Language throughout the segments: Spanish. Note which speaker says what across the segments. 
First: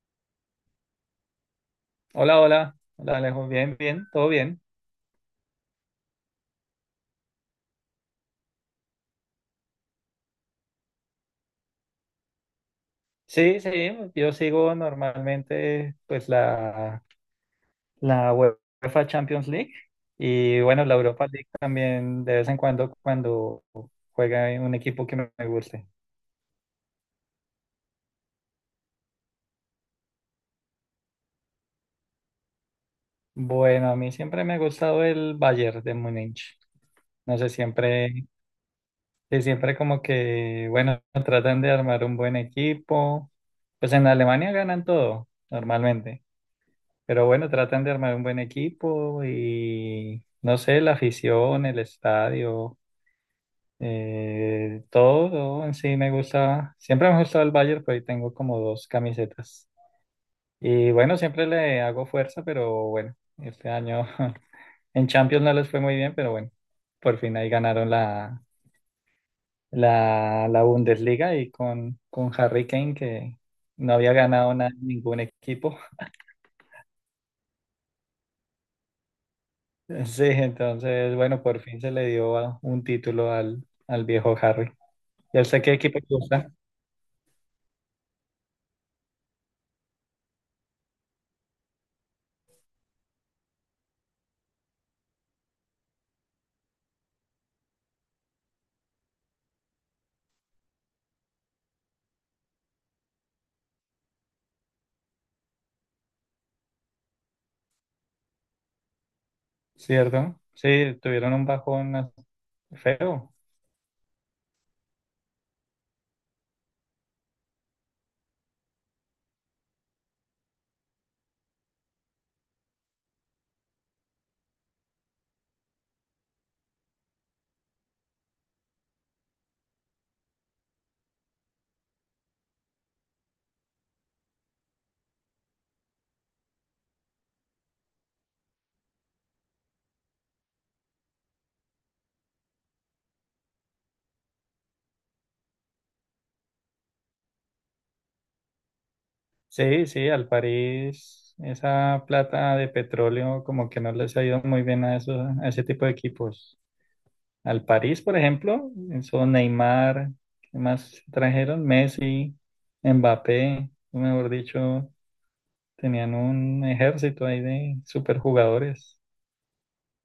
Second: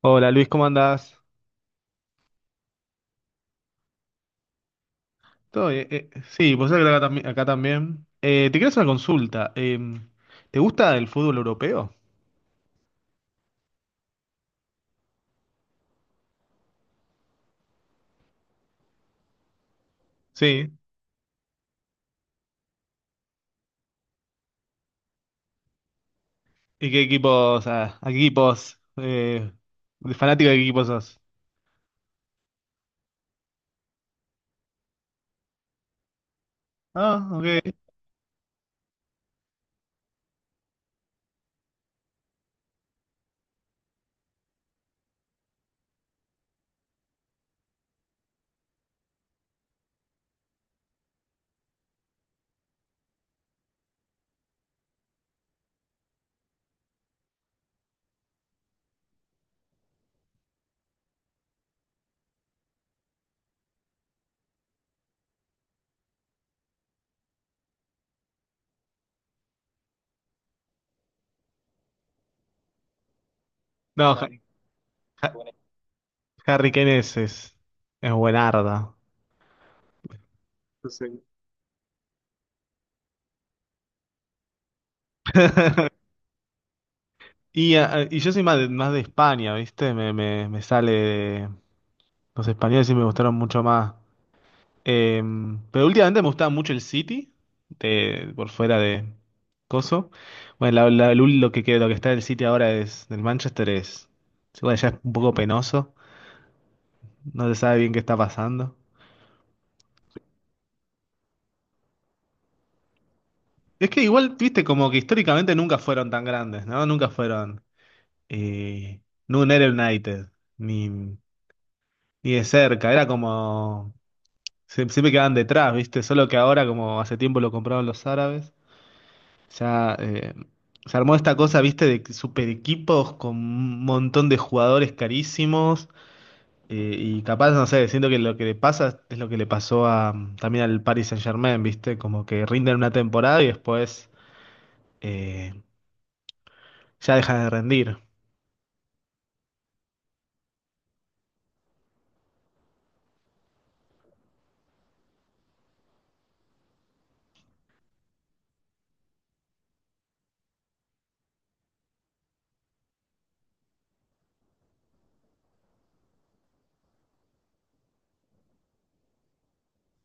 Speaker 1: Hola Luis, ¿cómo andás?
Speaker 2: Hola, hola, hola Alejo, bien, bien, todo bien.
Speaker 1: Todo bien. Sí, pues acá, acá también. Te quiero hacer una consulta. ¿Te gusta el fútbol europeo?
Speaker 2: Sí, sí, yo sigo normalmente la UEFA Champions League y
Speaker 1: Sí.
Speaker 2: bueno, la Europa League también de vez en cuando cuando juega un equipo que me guste.
Speaker 1: ¿Y qué equipos, a qué equipos, de fanático de qué equipos sos?
Speaker 2: Bueno, a mí siempre me ha gustado el Bayern de Múnich.
Speaker 1: Ah,
Speaker 2: No sé,
Speaker 1: ok.
Speaker 2: siempre, sí, siempre como que, bueno, tratan de armar un buen equipo. Pues en Alemania ganan todo, normalmente. Pero bueno, tratan de armar un buen equipo y no sé, la afición, el estadio, todo, todo en sí me gusta. Siempre me ha gustado el Bayern, pero ahí tengo como dos camisetas. Y bueno, siempre le hago fuerza, pero bueno, este año en Champions no les fue muy bien, pero bueno, por fin ahí ganaron la Bundesliga y con Harry Kane, que no había
Speaker 1: No,
Speaker 2: ganado nada, ningún
Speaker 1: Ha-
Speaker 2: equipo.
Speaker 1: Harry Kane es buenarda.
Speaker 2: Sí, entonces, bueno, por fin se le dio un título al viejo Harry. Ya sé qué equipo le gusta,
Speaker 1: Y, y yo soy más de España, ¿viste? Me sale los españoles y me gustaron mucho más. Pero últimamente me gustaba mucho el City, de, por fuera de Coso. Bueno, lo que, lo que está del City ahora es del Manchester es. Bueno, ya es un poco penoso. No se sabe bien qué está pasando.
Speaker 2: ¿cierto? Sí, tuvieron un bajón feo.
Speaker 1: Es que igual, viste, como que históricamente nunca fueron tan grandes, ¿no? Nunca fueron. Eh, no, era United, ni de cerca. Era como siempre quedaban detrás, viste. Solo que ahora, como hace tiempo lo compraron los árabes. O sea, se armó esta cosa, viste, de super equipos con un montón de jugadores carísimos. Y capaz, no sé, siento que lo que le pasa es lo que le pasó a, también al Paris Saint-Germain, viste, como que rinden una temporada y después eh, ya dejan de rendir.
Speaker 2: Sí, sí, al París, esa plata de petróleo como que no les ha ido muy bien a, esos, a ese tipo de equipos. Al París, por ejemplo, son Neymar, ¿qué más trajeron? Messi, Mbappé, mejor dicho, tenían un ejército ahí de superjugadores.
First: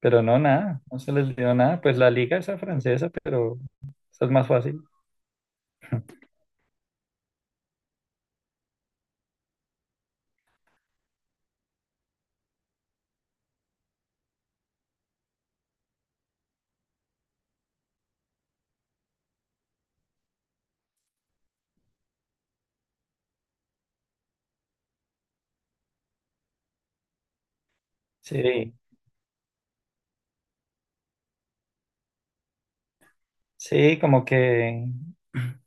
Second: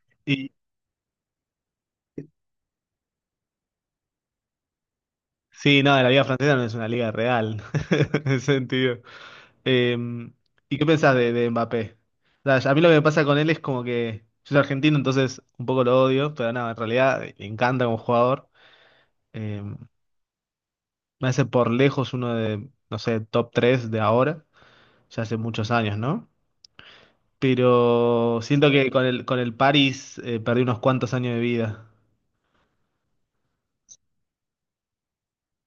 Speaker 2: Pero no,
Speaker 1: Y
Speaker 2: nada, no se les dio nada. Pues la liga esa francesa, pero esa es más fácil.
Speaker 1: sí, no, la liga francesa no es una liga real, en ese sentido. Eh, ¿Y qué pensás de Mbappé? O sea, a mí lo que me pasa con él es como que yo soy argentino, entonces un poco lo odio, pero nada, en realidad me encanta como jugador. Eh, Me hace por lejos uno de, no sé, top 3 de ahora, ya hace muchos años, ¿no? Pero siento
Speaker 2: Sí,
Speaker 1: que con el París perdí unos cuantos años de vida.
Speaker 2: sí, como que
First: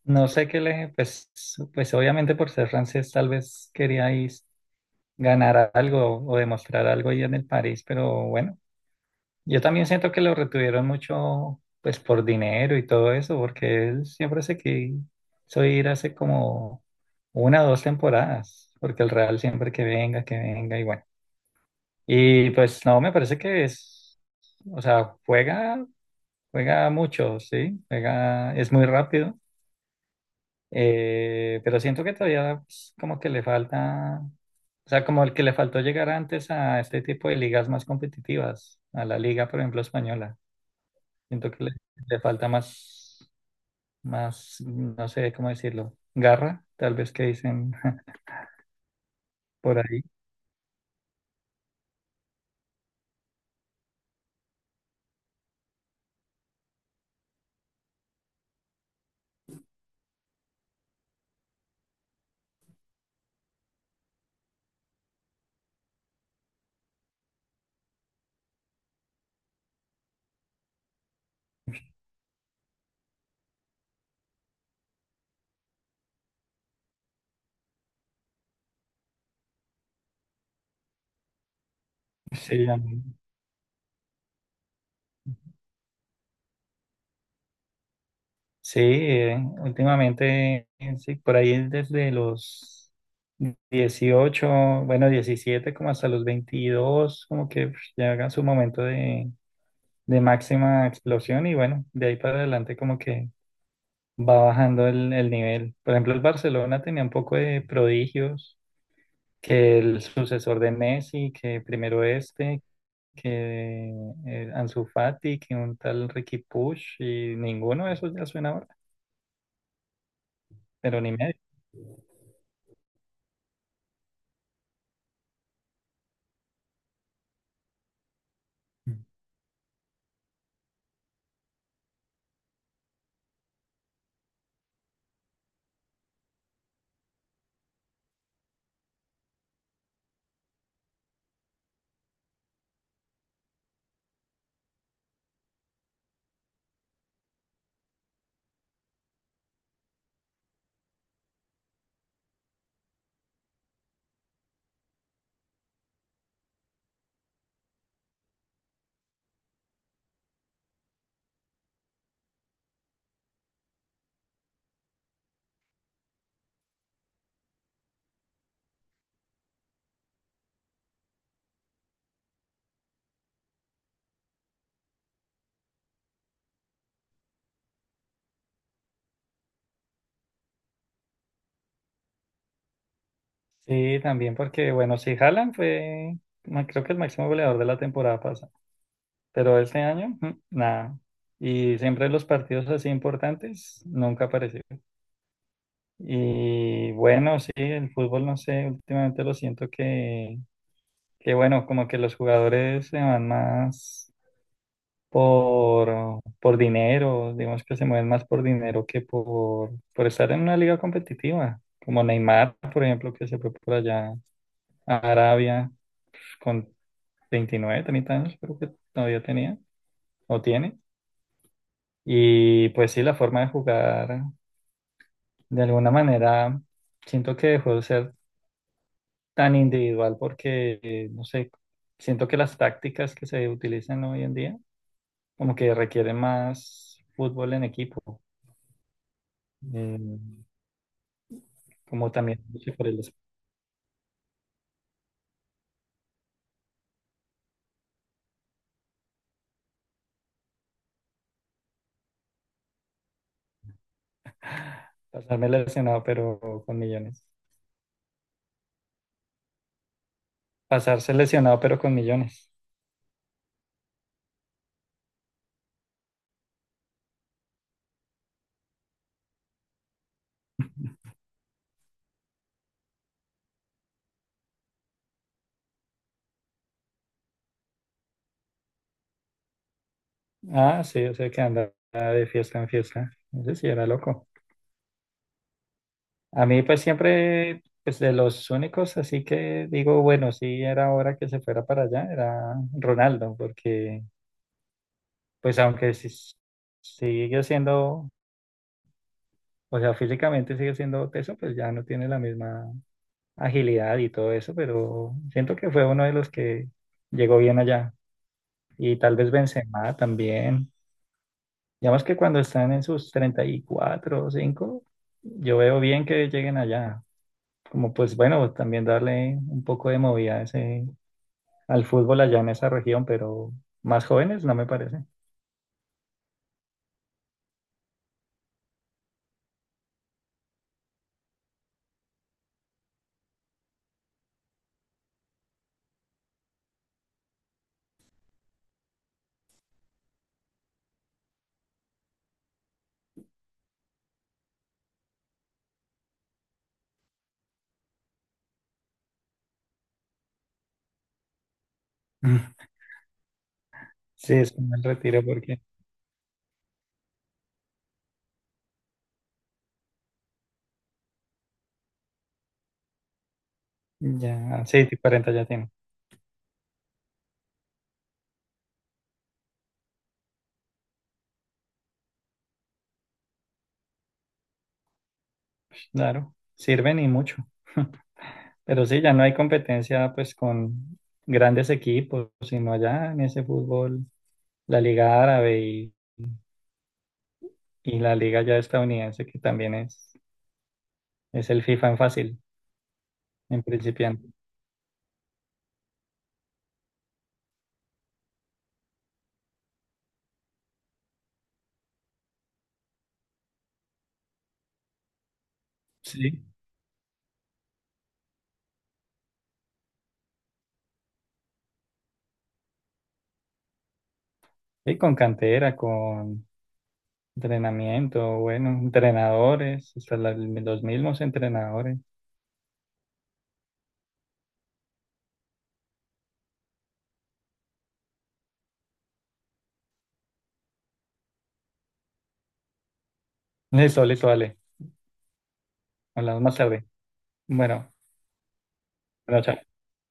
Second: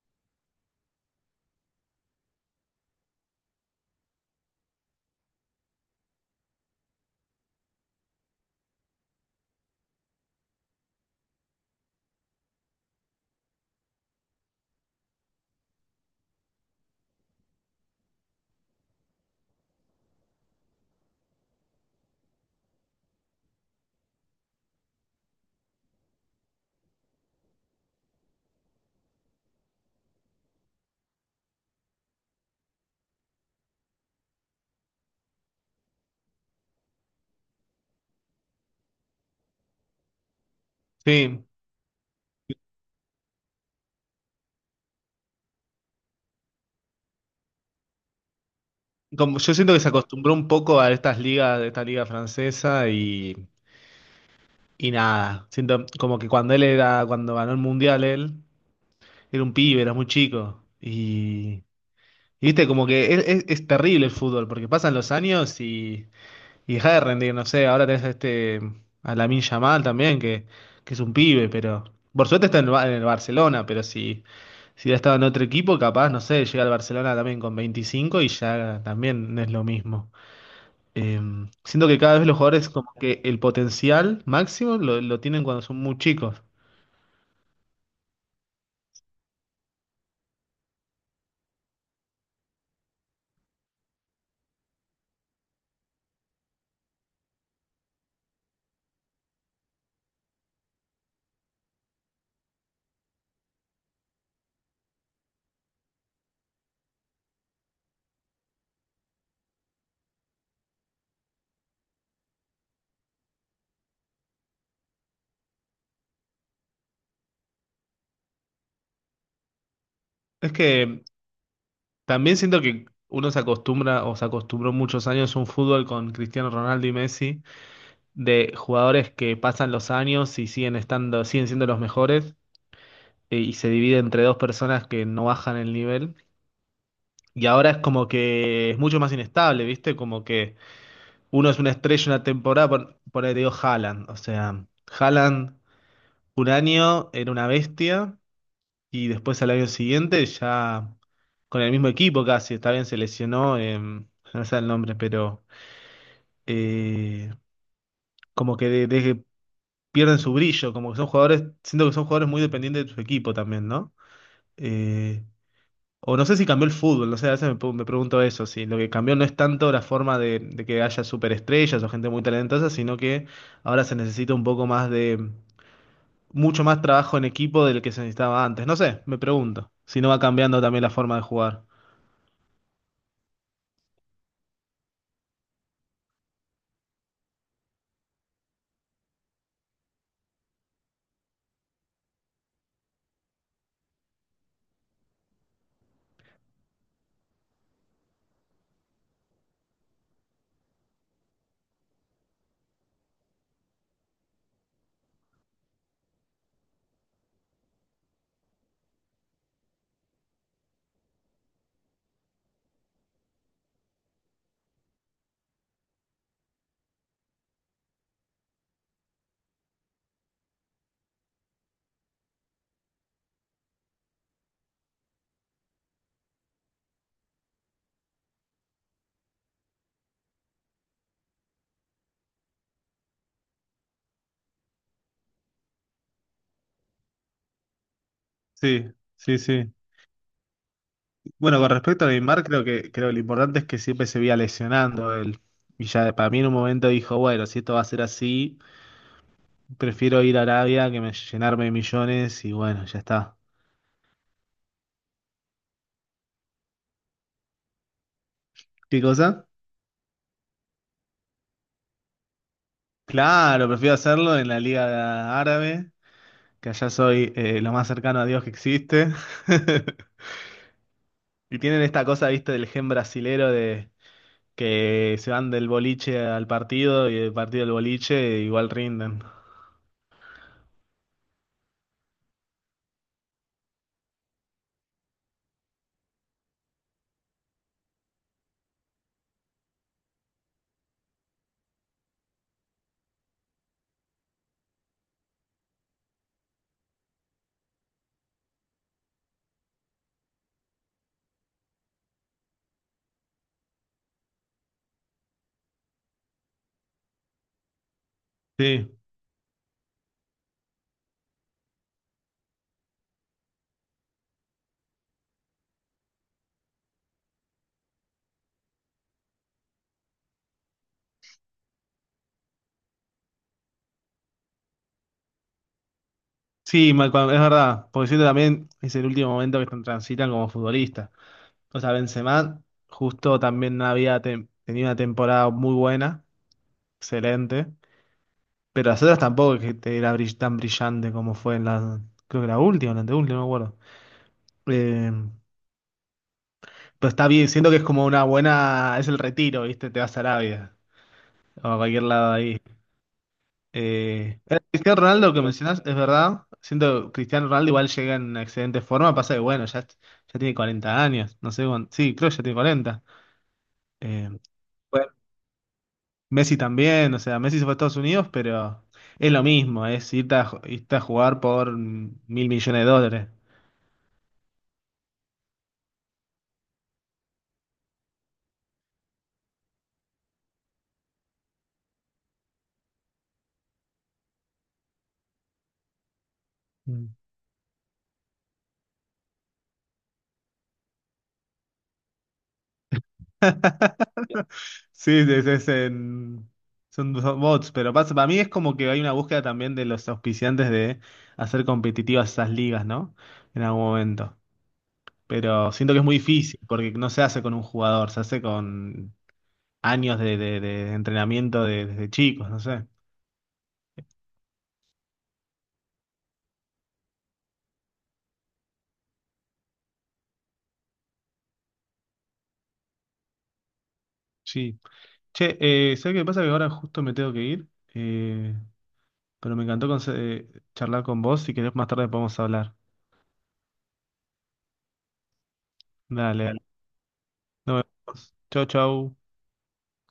Speaker 2: no sé qué le, pues, pues obviamente por ser francés tal vez queríais ganar algo o demostrar algo ahí en el París, pero bueno, yo también siento que lo retuvieron mucho, pues por dinero y todo eso, porque él siempre se quiso ir hace como una o dos temporadas, porque el Real siempre que venga y bueno. Y pues no, me parece que es, o sea, juega mucho, sí, juega, es muy rápido, pero siento que todavía pues, como que le falta, o sea, como el que le faltó llegar antes a este tipo de ligas más competitivas, a la liga, por ejemplo, española.
Speaker 1: Sí,
Speaker 2: Siento que le falta más, más, no sé cómo decirlo, garra, tal vez que dicen
Speaker 1: como, yo siento
Speaker 2: por
Speaker 1: que se
Speaker 2: ahí.
Speaker 1: acostumbró un poco a estas ligas, esta liga francesa y nada, siento como que cuando él era, cuando ganó el mundial él. Era un pibe, era muy chico. Y viste, como que es, es terrible el fútbol, porque pasan los años y deja de rendir, no sé, ahora tenés a este, a Lamine Yamal también, que es un pibe, pero por suerte está en el, en el Barcelona, pero si, si hubiera estado en otro equipo, capaz, no sé, llega al Barcelona también con 25 y ya también no es lo mismo. Eh, Siento que cada vez los
Speaker 2: Sí,
Speaker 1: jugadores
Speaker 2: a
Speaker 1: como
Speaker 2: mí.
Speaker 1: que el potencial máximo lo tienen cuando son muy chicos.
Speaker 2: Sí, últimamente, sí, por ahí desde los 18, bueno, 17, como hasta los 22, como que pf, llega su momento de máxima explosión y bueno, de ahí para adelante como que va bajando el nivel. Por ejemplo, el Barcelona tenía un poco de prodigios, que el sucesor de Messi, que primero este, que Ansu Fati, que un tal Ricky Push y ninguno de esos ya suena ahora,
Speaker 1: Es
Speaker 2: pero
Speaker 1: que
Speaker 2: ni medio.
Speaker 1: también siento que uno se acostumbra o se acostumbró muchos años a un fútbol con Cristiano Ronaldo y Messi, de jugadores que pasan los años y siguen estando, siguen siendo los mejores, y se divide entre dos personas que no bajan el nivel. Y ahora es como que es mucho más inestable, ¿viste? Como que uno es una estrella una temporada, por ahí te digo Haaland. O sea, Haaland un año era una bestia. Y después al año siguiente ya con el mismo equipo casi, está bien, se lesionó, no sé el nombre, pero eh, como que de que pierden su brillo, como que son jugadores, siento que son jugadores muy dependientes de su equipo también, ¿no? Eh, o no sé si cambió el fútbol, no sé, a veces me, me pregunto eso, si lo que cambió no es tanto la forma de que haya superestrellas o gente muy talentosa, sino que ahora se necesita un poco más de, mucho más trabajo en equipo del que se necesitaba antes, no sé, me pregunto, si no va cambiando también la forma de jugar.
Speaker 2: Sí, también porque, bueno, si Haaland fue, ma- creo que el máximo goleador de la temporada pasada, pero este año, nada. Y siempre en los partidos así importantes, nunca apareció. Y bueno, sí, el fútbol, no sé, últimamente lo siento que bueno, como que los jugadores se van más por dinero, digamos que se mueven más por dinero que por estar en una liga competitiva, como Neymar, por ejemplo, que se fue por allá a Arabia con 29, 30 años creo que todavía tenía o tiene. Y pues sí, la forma de jugar, de alguna manera, siento que dejó de ser tan individual porque, no sé, siento que las tácticas que se utilizan hoy en día como que requieren más fútbol en equipo.
Speaker 1: Sí, sí, sí.
Speaker 2: Eh,
Speaker 1: Bueno, con respecto a
Speaker 2: como también
Speaker 1: Neymar,
Speaker 2: dije por el
Speaker 1: creo que lo importante es que siempre se veía lesionando él. Y ya para mí en un momento dijo, bueno, si esto va a ser así, prefiero ir a Arabia que me, llenarme de millones y bueno, ya está.
Speaker 2: pasarme lesionado pero con millones.
Speaker 1: ¿Qué cosa?
Speaker 2: Pasarse lesionado pero con millones.
Speaker 1: Claro, prefiero hacerlo en la Liga Árabe, que allá soy lo más cercano a Dios que existe. Y tienen esta cosa, viste, del gen brasilero de que se van del boliche al partido y del partido al boliche igual rinden.
Speaker 2: Ah, sí, o sea que andaba de fiesta en fiesta. Ese sí era loco. A mí pues siempre, pues de los únicos, así que digo, bueno, sí era hora que se fuera para allá, era Ronaldo, porque pues sigue siendo, o sea, físicamente sigue siendo teso, pues ya no tiene la misma agilidad y todo eso, pero siento que fue uno de los que llegó bien allá.
Speaker 1: Sí.
Speaker 2: Y tal vez Benzema también. Digamos que cuando están en sus 34 o 5 yo veo bien que lleguen allá como pues bueno, también darle un poco de movida a ese, al fútbol allá en esa región, pero más jóvenes no me parece.
Speaker 1: Sí, es verdad, porque siento también es el último momento que transitan como futbolista. O sea, Benzema justo también no había tenido una temporada muy buena, excelente, pero las otras tampoco es que era tan brillante como fue en la, creo que la última, o la anteúltima, no me acuerdo. Eh, pero está bien, siento que es como una buena, es el retiro, ¿viste? Te vas a Arabia o a cualquier lado
Speaker 2: Mm.
Speaker 1: ahí.
Speaker 2: Sí, es un buen
Speaker 1: Cristiano
Speaker 2: retiro
Speaker 1: Ronaldo que
Speaker 2: porque
Speaker 1: mencionás, es verdad. Siento que Cristiano Ronaldo igual llega en excelente forma. Pasa que, bueno, ya, ya tiene 40 años. No sé, cuán- sí, creo que ya tiene 40. Eh,
Speaker 2: ya, sí,
Speaker 1: bueno,
Speaker 2: 40 ya tiene,
Speaker 1: Messi también. O sea, Messi se fue a Estados Unidos, pero es lo mismo. Es irte a, irte a jugar por 1.000 millones de dólares.
Speaker 2: claro, sirven y mucho. Pero sí, ya no hay competencia pues con grandes equipos, sino allá en ese fútbol, la Liga Árabe
Speaker 1: Mm.
Speaker 2: y la Liga ya estadounidense, que también es el FIFA en fácil, en principiante.
Speaker 1: Sí, es, son, son bots. Pero pasa, para mí es como que hay una búsqueda también de los auspiciantes de hacer competitivas esas ligas, ¿no? En algún momento. Pero siento que es muy
Speaker 2: Sí,
Speaker 1: difícil porque no se hace con un jugador, se hace con años de, de entrenamiento desde chicos, no sé.
Speaker 2: y con cantera, con entrenamiento, bueno, entrenadores, los mismos entrenadores.
Speaker 1: Sí. Che, ¿sabés qué pasa? Que ahora justo me tengo que ir, eh, pero me encantó charlar con vos. Si querés, más tarde podemos hablar.
Speaker 2: Listo, listo, dale. Hablamos
Speaker 1: Dale,
Speaker 2: más
Speaker 1: dale.
Speaker 2: tarde.
Speaker 1: Nos
Speaker 2: Bueno,
Speaker 1: vemos. Chau, chau.
Speaker 2: bueno, chao.